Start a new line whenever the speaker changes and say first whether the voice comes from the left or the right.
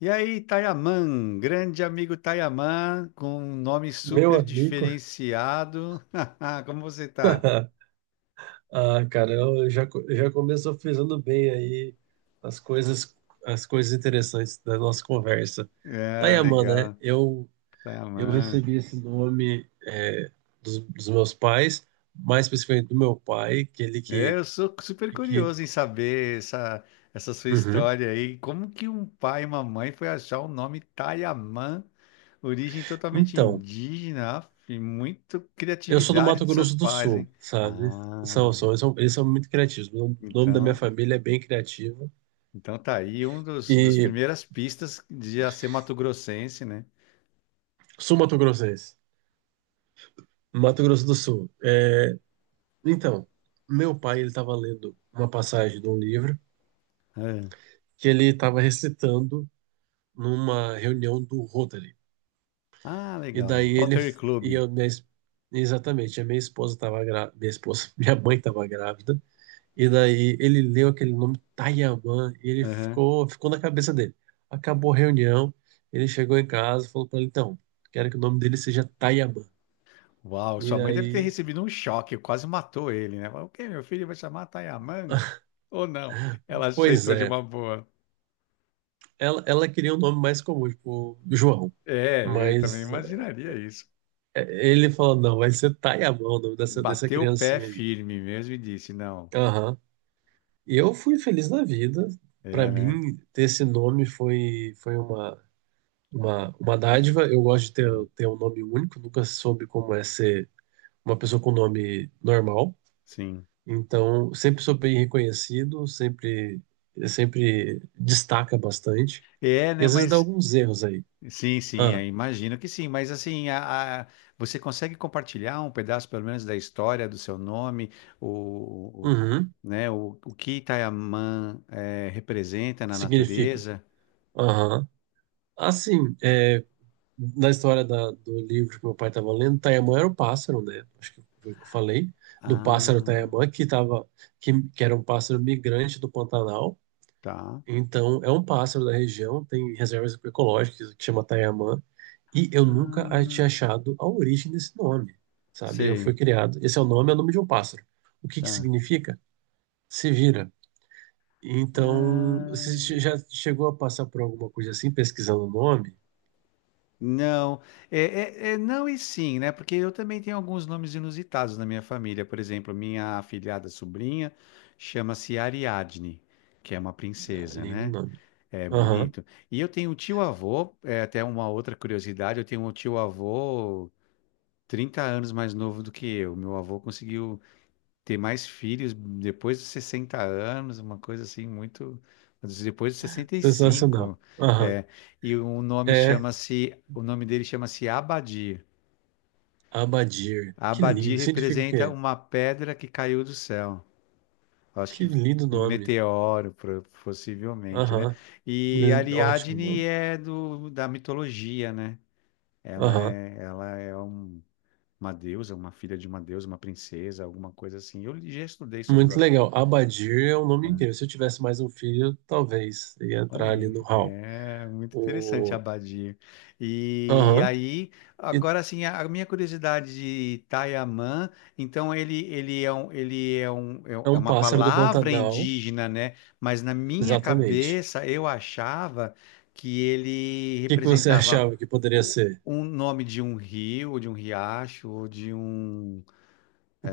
left: E aí, Tayaman, grande amigo Tayaman, com um nome
right: Meu
left: super
right: amigo,
left: diferenciado. Como você tá?
right: cara, já começou frisando bem aí as coisas, as coisas interessantes da nossa conversa.
left: É,
right: Tayaman, né?
left: legal,
right: Eu
left: Tayaman.
right: recebi esse nome dos meus pais, mais especificamente do meu pai, que ele
left: É, eu sou super
right: que...
left: curioso em saber essa sua
right: Uhum.
left: história aí. Como que um pai e uma mãe foi achar o nome Tayaman, origem totalmente
right: Então,
left: indígena, af, e muito
right: eu sou do
left: criatividade
right: Mato
left: dos seus
right: Grosso do
left: pais,
right: Sul,
left: hein?
right: sabe?
left: Ah,
right: Eles são muito criativos. O nome da minha
left: então.
right: família é bem criativo.
left: Então tá aí um dos
right: E
left: primeiras pistas de já ser mato-grossense, né?
right: sul-mato-grossense, Mato Grosso do Sul. É, então, meu pai, ele estava lendo uma passagem de um livro
left: É.
right: que ele estava recitando numa reunião do Rotary.
left: Ah,
right: E
left: legal.
right: daí ele
left: Rotary Club.
right: e eu minha, es- exatamente, a minha esposa estava grávida, minha esposa, minha mãe estava grávida. E daí ele leu aquele nome Tayaman e ele
left: Aham.
right: ficou na cabeça dele. Acabou a reunião, ele chegou em casa, e falou para ele, então, quero que o nome dele seja Tayaman.
left: Uau,
right: E
left: sua mãe deve ter
right: aí,
left: recebido um choque, quase matou ele, né? Falou, o quê? Meu filho vai chamar Tayaman? Ou não? Ela
right: pois
left: aceitou de
right: é,
left: uma boa.
right: ela queria um nome mais comum, tipo João.
left: É, eu também
right: Mas
left: imaginaria isso.
right: ele falou, não, vai ser Tayamão, o nome dessa, dessa
left: Bateu o pé
right: criancinha aí.
left: firme mesmo e disse, não.
right: Aham. E eu fui feliz da vida. Para
left: É, né?
right: mim, ter esse nome foi uma
left: Hum,
right: dádiva. Eu gosto de
left: hum.
right: ter um nome único, nunca soube como é ser uma pessoa com nome normal.
left: Sim.
right: Então, sempre sou bem reconhecido, sempre destaca bastante.
left: É,
right: E
left: né?
right: às vezes dá alguns erros aí.
left: Sim, sim,
right: Ah,
left: é, imagino que sim, mas assim, você consegue compartilhar um pedaço, pelo menos, da história do seu nome, o, o-
right: uhum,
left: né, o que Itaiamã representa na
right: significa.
left: natureza?
right: Aham. Assim, é. Na do livro que meu pai estava lendo, Tayamã era o pássaro, né? Acho que foi o que eu falei, do pássaro
left: Ah,
right: Tayamã, que era um pássaro migrante do Pantanal.
left: tá.
right: Então, é um pássaro da região, tem reservas ecológicas que chama Tayamã, e eu nunca a- tinha
left: Ah,
right: achado a origem desse nome, sabe? Eu fui
left: sei,
right: criado. Esse é o nome de um pássaro. O que que
left: tá.
right: significa? Se vira. Então,
left: Ah,
right: já chegou a passar por alguma coisa assim, pesquisando o nome?
left: não, é, é não e sim, né? Porque eu também tenho alguns nomes inusitados na minha família. Por exemplo, minha afilhada sobrinha chama-se Ariadne, que é uma princesa,
right: Além do
left: né?
right: nome.
left: É
right: Aham.
left: bonito. E eu tenho um tio-avô, é até uma outra curiosidade, eu tenho um tio-avô 30 anos mais novo do que eu. Meu avô conseguiu ter mais filhos depois dos 60 anos, uma coisa assim muito... Depois dos
right: Sensacional.
left: 65.
right: Aham.
left: É, e o nome
right: É
left: chama-se... O nome dele chama-se Abadir.
right: Abadir. Que
left: Abadir
right: lindo. Significa o
left: representa
right: quê?
left: uma pedra que caiu do céu. Acho
right: Que
left: que
right: lindo nome.
left: meteoro, possivelmente, né?
right: Aham.
left: E
right: Ótimo
left: Ariadne
right: nome.
left: é do, da mitologia, né? Ela
right: Aham.
left: é, ela é uma deusa, uma filha de uma deusa, uma princesa, alguma coisa assim. Eu já estudei sobre o
right: Muito
left: assunto.
right: legal. Abadir é um nome inteiro. Se eu tivesse mais um filho, talvez ia entrar
left: Olha
right: ali
left: aí,
right: no hall.
left: é muito interessante a
right: O...
left: abadia. E
right: Aham.
left: aí,
right: E
left: agora assim, a minha curiosidade de Taiamã, então ele,
right: é
left: é
right: um
left: uma
right: pássaro do
left: palavra
right: Pantanal.
left: indígena, né? Mas na minha
right: Exatamente.
left: cabeça eu achava que ele
right: O que que você
left: representava
right: achava que poderia
left: o-
right: ser?
left: um nome de um rio, ou de um riacho, ou de um...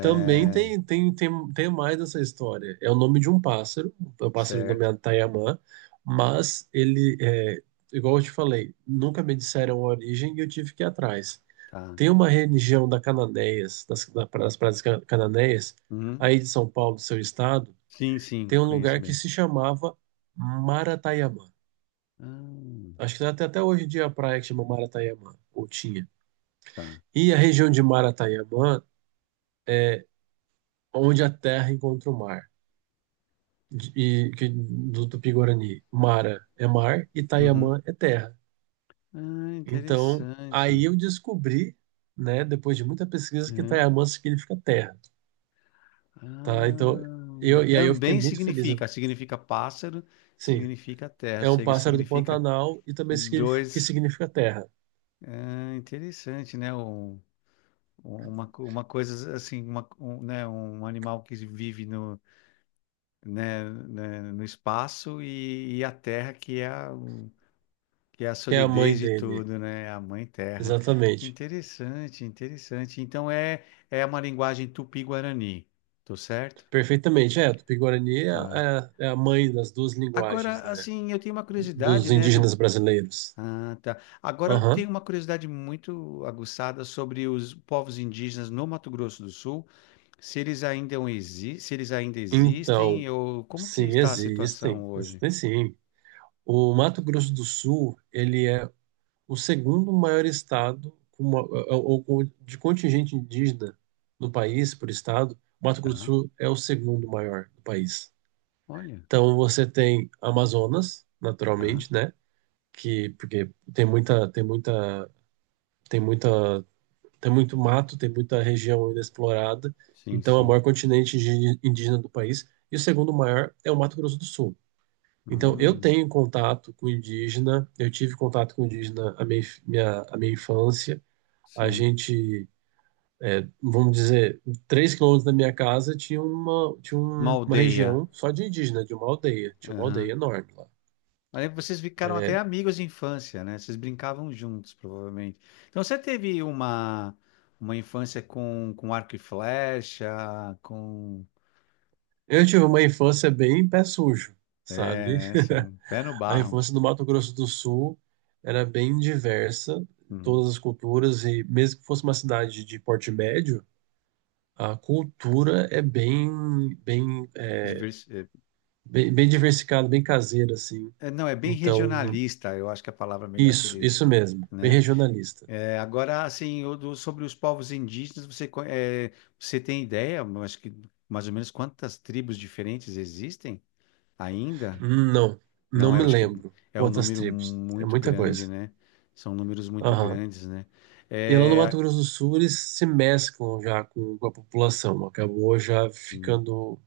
right: Também tem mais dessa história. É o nome de um pássaro, é um pássaro
left: certo,
right: nomeado Taiamã, mas ele, é, igual eu te falei, nunca me disseram a origem e eu tive que ir atrás.
left: tá.
right: Tem uma região da cananeias das, da- das praias Cananéias,
left: Uhum.
right: aí de São Paulo, do seu estado,
left: Sim, sim,
right: tem um
left: conheço
right: lugar que
left: bem.
right: se chamava Maratayamã.
left: Ah,
right: Acho que até hoje em dia a praia que chama Maratayamã, ou tinha.
left: tá.
right: E a região de Maratayamã é onde a terra encontra o mar. Do Tupi-Guarani, Mara é mar e
left: Uhum.
right: Tayamã é terra.
left: Ah,
right: Então, aí
left: interessante.
right: eu descobri, né, depois de muita pesquisa, que
left: Uhum.
right: Tayamã significa terra, tá? Então, eu,
left: Ah,
right: e aí eu fiquei
left: também
right: muito feliz.
left: significa pássaro,
right: Sim,
left: significa terra, ou
right: é um
left: seja,
right: pássaro do
left: significa
right: Pantanal e também
left: dois.
right: significa terra,
left: Ah, interessante, né? Uma coisa assim, né? Um animal que vive no, né, no espaço e, a terra que é a
right: que é a
left: solidez
right: mãe
left: de
right: dele,
left: tudo, né? A mãe terra.
right: exatamente.
left: Interessante, interessante. Então é uma linguagem tupi-guarani, tô certo?
right: Perfeitamente, é, Tupi-Guarani é,
left: Tá.
right: é a mãe das duas linguagens,
left: Agora,
right: né,
left: assim, eu tenho uma curiosidade,
right: dos
left: né? Do...
right: indígenas brasileiros.
left: Ah, tá. Agora, eu tenho
right: Aham.
left: uma curiosidade muito aguçada sobre os povos indígenas no Mato Grosso do Sul, se eles ainda
right: Então,
left: existem, ou como que
right: sim,
left: está a
right: existem,
left: situação hoje?
right: existem sim. O Mato Grosso do Sul, ele é o segundo maior estado com de contingente indígena no país, por estado. O Mato Grosso do
left: Tá.
right: Sul é o segundo maior do país.
left: Olha,
right: Então, você tem Amazonas,
left: tá.
right: naturalmente, né? Que, porque tem muita, tem muito mato, tem muita região ainda explorada.
left: Sim,
right: Então, é o
left: sim.
right: maior indígena do país. E o segundo maior é o Mato Grosso do Sul. Então, eu
left: Hum,
right: tenho contato com indígena, eu tive contato com indígena a a minha infância. A
left: sim.
right: gente, é, vamos dizer, 3 quilômetros da minha casa tinha
left: Uma
right: uma
left: aldeia.
right: região só de indígena, de uma aldeia. Tinha uma aldeia enorme lá.
left: Mas lembro que vocês ficaram até amigos de infância, né? Vocês brincavam juntos, provavelmente. Então você teve uma infância com arco e flecha, com.
right: Eu tive uma infância bem pé sujo,
left: É,
right: sabe?
left: né? Assim, pé no
right: A
left: barro.
right: infância no Mato Grosso do Sul era bem diversa,
left: Hum.
right: todas as culturas, e mesmo que fosse uma cidade de porte médio, a cultura é bem, bem
left: Divers- é,
right: Bem, bem diversificado, bem caseiro, assim.
left: é, não, é bem
right: Então,
left: regionalista, eu acho que a palavra melhor seria isso,
right: isso mesmo. Bem
left: né?
right: regionalista.
left: É, agora, assim, sobre os povos indígenas, você tem ideia, eu acho que mais ou menos quantas tribos diferentes existem ainda?
right: Não, não
left: Não, eu
right: me
left: acho que
right: lembro
left: é um
right: quantas
left: número
right: tribos. É
left: muito
right: muita
left: grande,
right: coisa.
left: né? São números muito
right: Aham.
left: grandes, né?
right: E lá no
left: É,
right: Mato Grosso do Sul, eles se mesclam já com a população. Acabou já ficando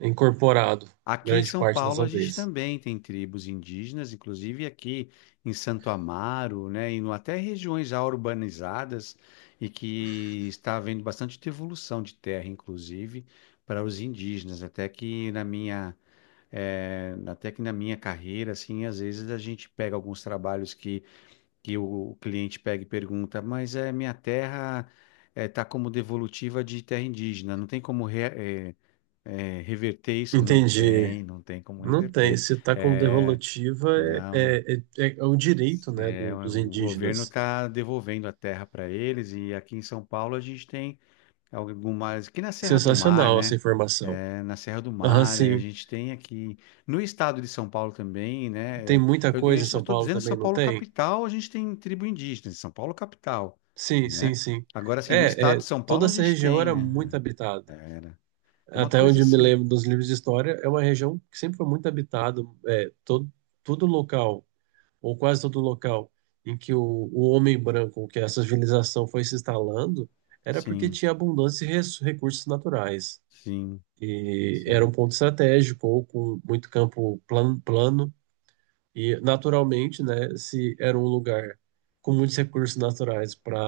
right: incorporado
left: aqui em
right: grande
left: São
right: parte das
left: Paulo a gente
right: aldeias.
left: também tem tribos indígenas, inclusive aqui em Santo Amaro, né? E até regiões já urbanizadas e que está havendo bastante devolução de terra, inclusive, para os indígenas. Até que na minha carreira, assim, às vezes a gente pega alguns trabalhos que o cliente pega e pergunta, mas é minha terra está como devolutiva de terra indígena, não tem como reverter isso? Não
right: Entendi.
left: tem, não tem como
right: Não tem.
left: reverter.
right: Se está como
left: É,
right: devolutiva,
left: não,
right: é o direito, né,
left: é,
right: dos
left: o governo
right: indígenas.
left: está devolvendo a terra para eles e aqui em São Paulo a gente tem algumas aqui na Serra do Mar,
right: Sensacional essa
left: né?
right: informação.
left: É, na Serra do
right: Aham,
left: Mar, é, a
right: sim.
left: gente tem aqui no estado de São Paulo também, né?
right: Tem
left: É,
right: muita
left: eu
right: coisa em São
left: estou
right: Paulo
left: dizendo São
right: também, não
left: Paulo
right: tem?
left: capital, a gente tem tribo indígena, em São Paulo capital,
right: Sim, sim,
left: né?
right: sim.
left: Agora, assim, no
right: É,
left: estado de
right: é,
left: São Paulo
right: toda
left: a
right: essa
left: gente
right: região
left: tem,
right: era muito
left: né?
right: habitada.
left: É, era uma
right: Até
left: coisa
right: onde eu me
left: assim,
right: lembro dos livros de história, é uma região que sempre foi muito habitada. É, todo, todo local, ou quase todo local, em que o homem branco, que a civilização foi se instalando, era porque
left: sim,
right: tinha abundância de recursos naturais.
left: sim,
right: E era um
left: sim,
right: ponto estratégico, ou com muito campo plano. E, naturalmente, né, se era um lugar com muitos recursos naturais para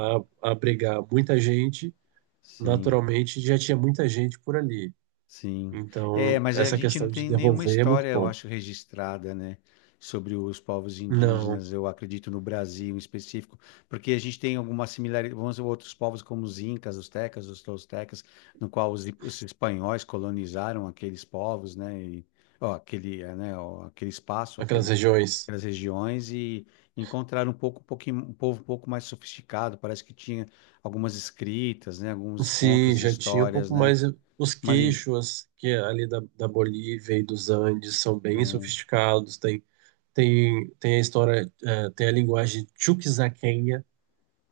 right: abrigar muita gente,
left: sim.
right: naturalmente já tinha muita gente por ali.
left: Sim. É,
right: Então,
left: mas a
right: essa
left: gente não
right: questão de
left: tem nenhuma
right: devolver é muito
left: história, eu
right: bom.
left: acho, registrada, né, sobre os povos
right: Não,
left: indígenas, eu acredito no Brasil em específico, porque a gente tem alguma similaridade, vamos dizer, outros povos como os incas, os tecas, os toltecas, no qual os espanhóis colonizaram aqueles povos, né, e, ó, aquele, é, né, ó, aquele espaço,
right: aquelas regiões.
left: aquelas regiões e encontraram um pouco, um pouquinho, um povo um pouco mais sofisticado, parece que tinha algumas escritas, né, alguns
right: Sim,
left: contos e
right: já tinha um
left: histórias,
right: pouco
left: né,
right: mais. Eh, os
left: uma língua.
right: queixos que é ali da Bolívia e dos Andes são bem sofisticados. Tem a história, eh, tem a linguagem chuquisaquenha,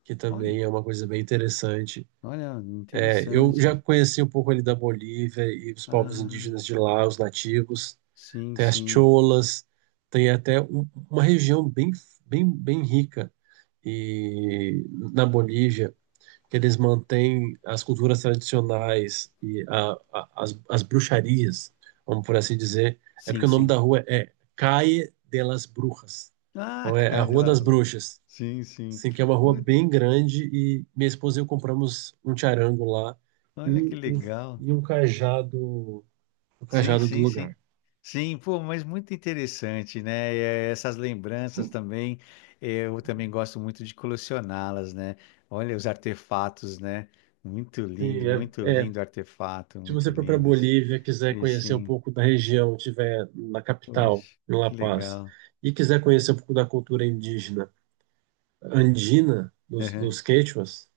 right: que
left: Olha,
right: também é uma coisa bem interessante.
left: olha,
right: É, eu já
left: interessante.
right: conheci um pouco ali da Bolívia e os povos
left: Ah,
right: indígenas de lá, os nativos.
left: sim,
right: Tem as
left: sim,
right: cholas, tem até uma região bem rica e na Bolívia que eles mantêm as culturas tradicionais e as bruxarias, vamos por assim dizer. É
left: sim,
right: porque o nome da
left: sim.
right: rua é Calle de las Brujas.
left: Ah,
right: Então é a
left: Caia de
right: Rua
left: la
right: das
left: Rua.
right: Bruxas.
left: Sim, sim.
right: Sim, que é uma rua
left: Ui,
right: bem grande e minha esposa e eu compramos um charango lá
left: olha que
right: e,
left: legal.
right: e, um cajado, um
left: Sim,
right: cajado do
left: sim, sim.
right: lugar.
left: Sim, pô, mas muito interessante, né? É, essas lembranças também, eu também gosto muito de colecioná-las, né? Olha os artefatos, né?
right: Sim,
left: Muito
right: é, é.
left: lindo artefato,
right: Se
left: muito
right: você for para
left: lindos.
right: Bolívia, quiser
left: E
right: conhecer um
left: sim,
right: pouco da região, tiver na capital,
left: poxa,
right: em La
left: que
right: Paz,
left: legal.
right: e quiser conhecer um pouco da cultura indígena andina
left: Aham.
right: dos quechuas,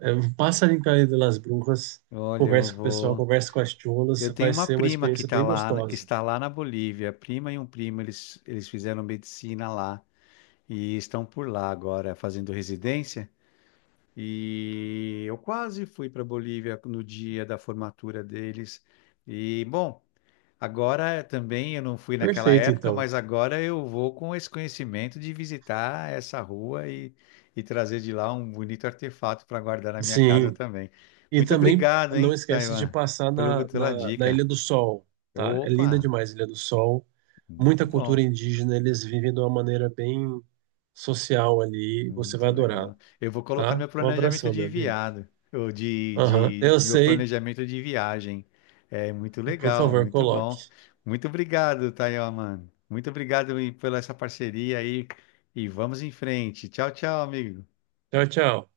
right: é, passa ali em Cayo de las Brujas,
left: Olha, eu
right: conversa com o pessoal,
left: vou.
right: conversa com as cholas,
left: Eu tenho
right: vai
left: uma
right: ser uma
left: prima que
right: experiência bem
left: que
right: gostosa.
left: está lá na Bolívia. Prima e um primo, eles fizeram medicina lá e estão por lá agora fazendo residência. E eu quase fui para Bolívia no dia da formatura deles. E bom, agora também eu não fui naquela
right: Perfeito,
left: época,
right: então.
left: mas agora eu vou com esse conhecimento de visitar essa rua e, trazer de lá um bonito artefato para guardar na minha casa
right: Sim.
left: também.
right: E
left: Muito
right: também
left: obrigado,
right: não
left: hein,
right: esquece de
left: Taiwan,
right: passar
left: pelo, pela
right: na
left: dica.
right: Ilha do Sol, tá? É linda
left: Opa,
right: demais a Ilha do Sol.
left: muito
right: Muita cultura
left: bom,
right: indígena, eles vivem de uma maneira bem social ali. Você vai
left: muito
right: adorar,
left: legal. Eu vou colocar no
right: tá?
left: meu
right: Um
left: planejamento
right: abração,
left: de
right: meu amigo.
left: viado, ou de,
right: Aham,
left: de
right: eu
left: meu
right: sei.
left: planejamento de viagem. É muito
right: Por
left: legal,
right: favor,
left: muito bom.
right: coloque.
left: Muito obrigado, Tayo, mano. Muito obrigado pela essa parceria aí e vamos em frente. Tchau, tchau, amigo.
right: Tchau, tchau.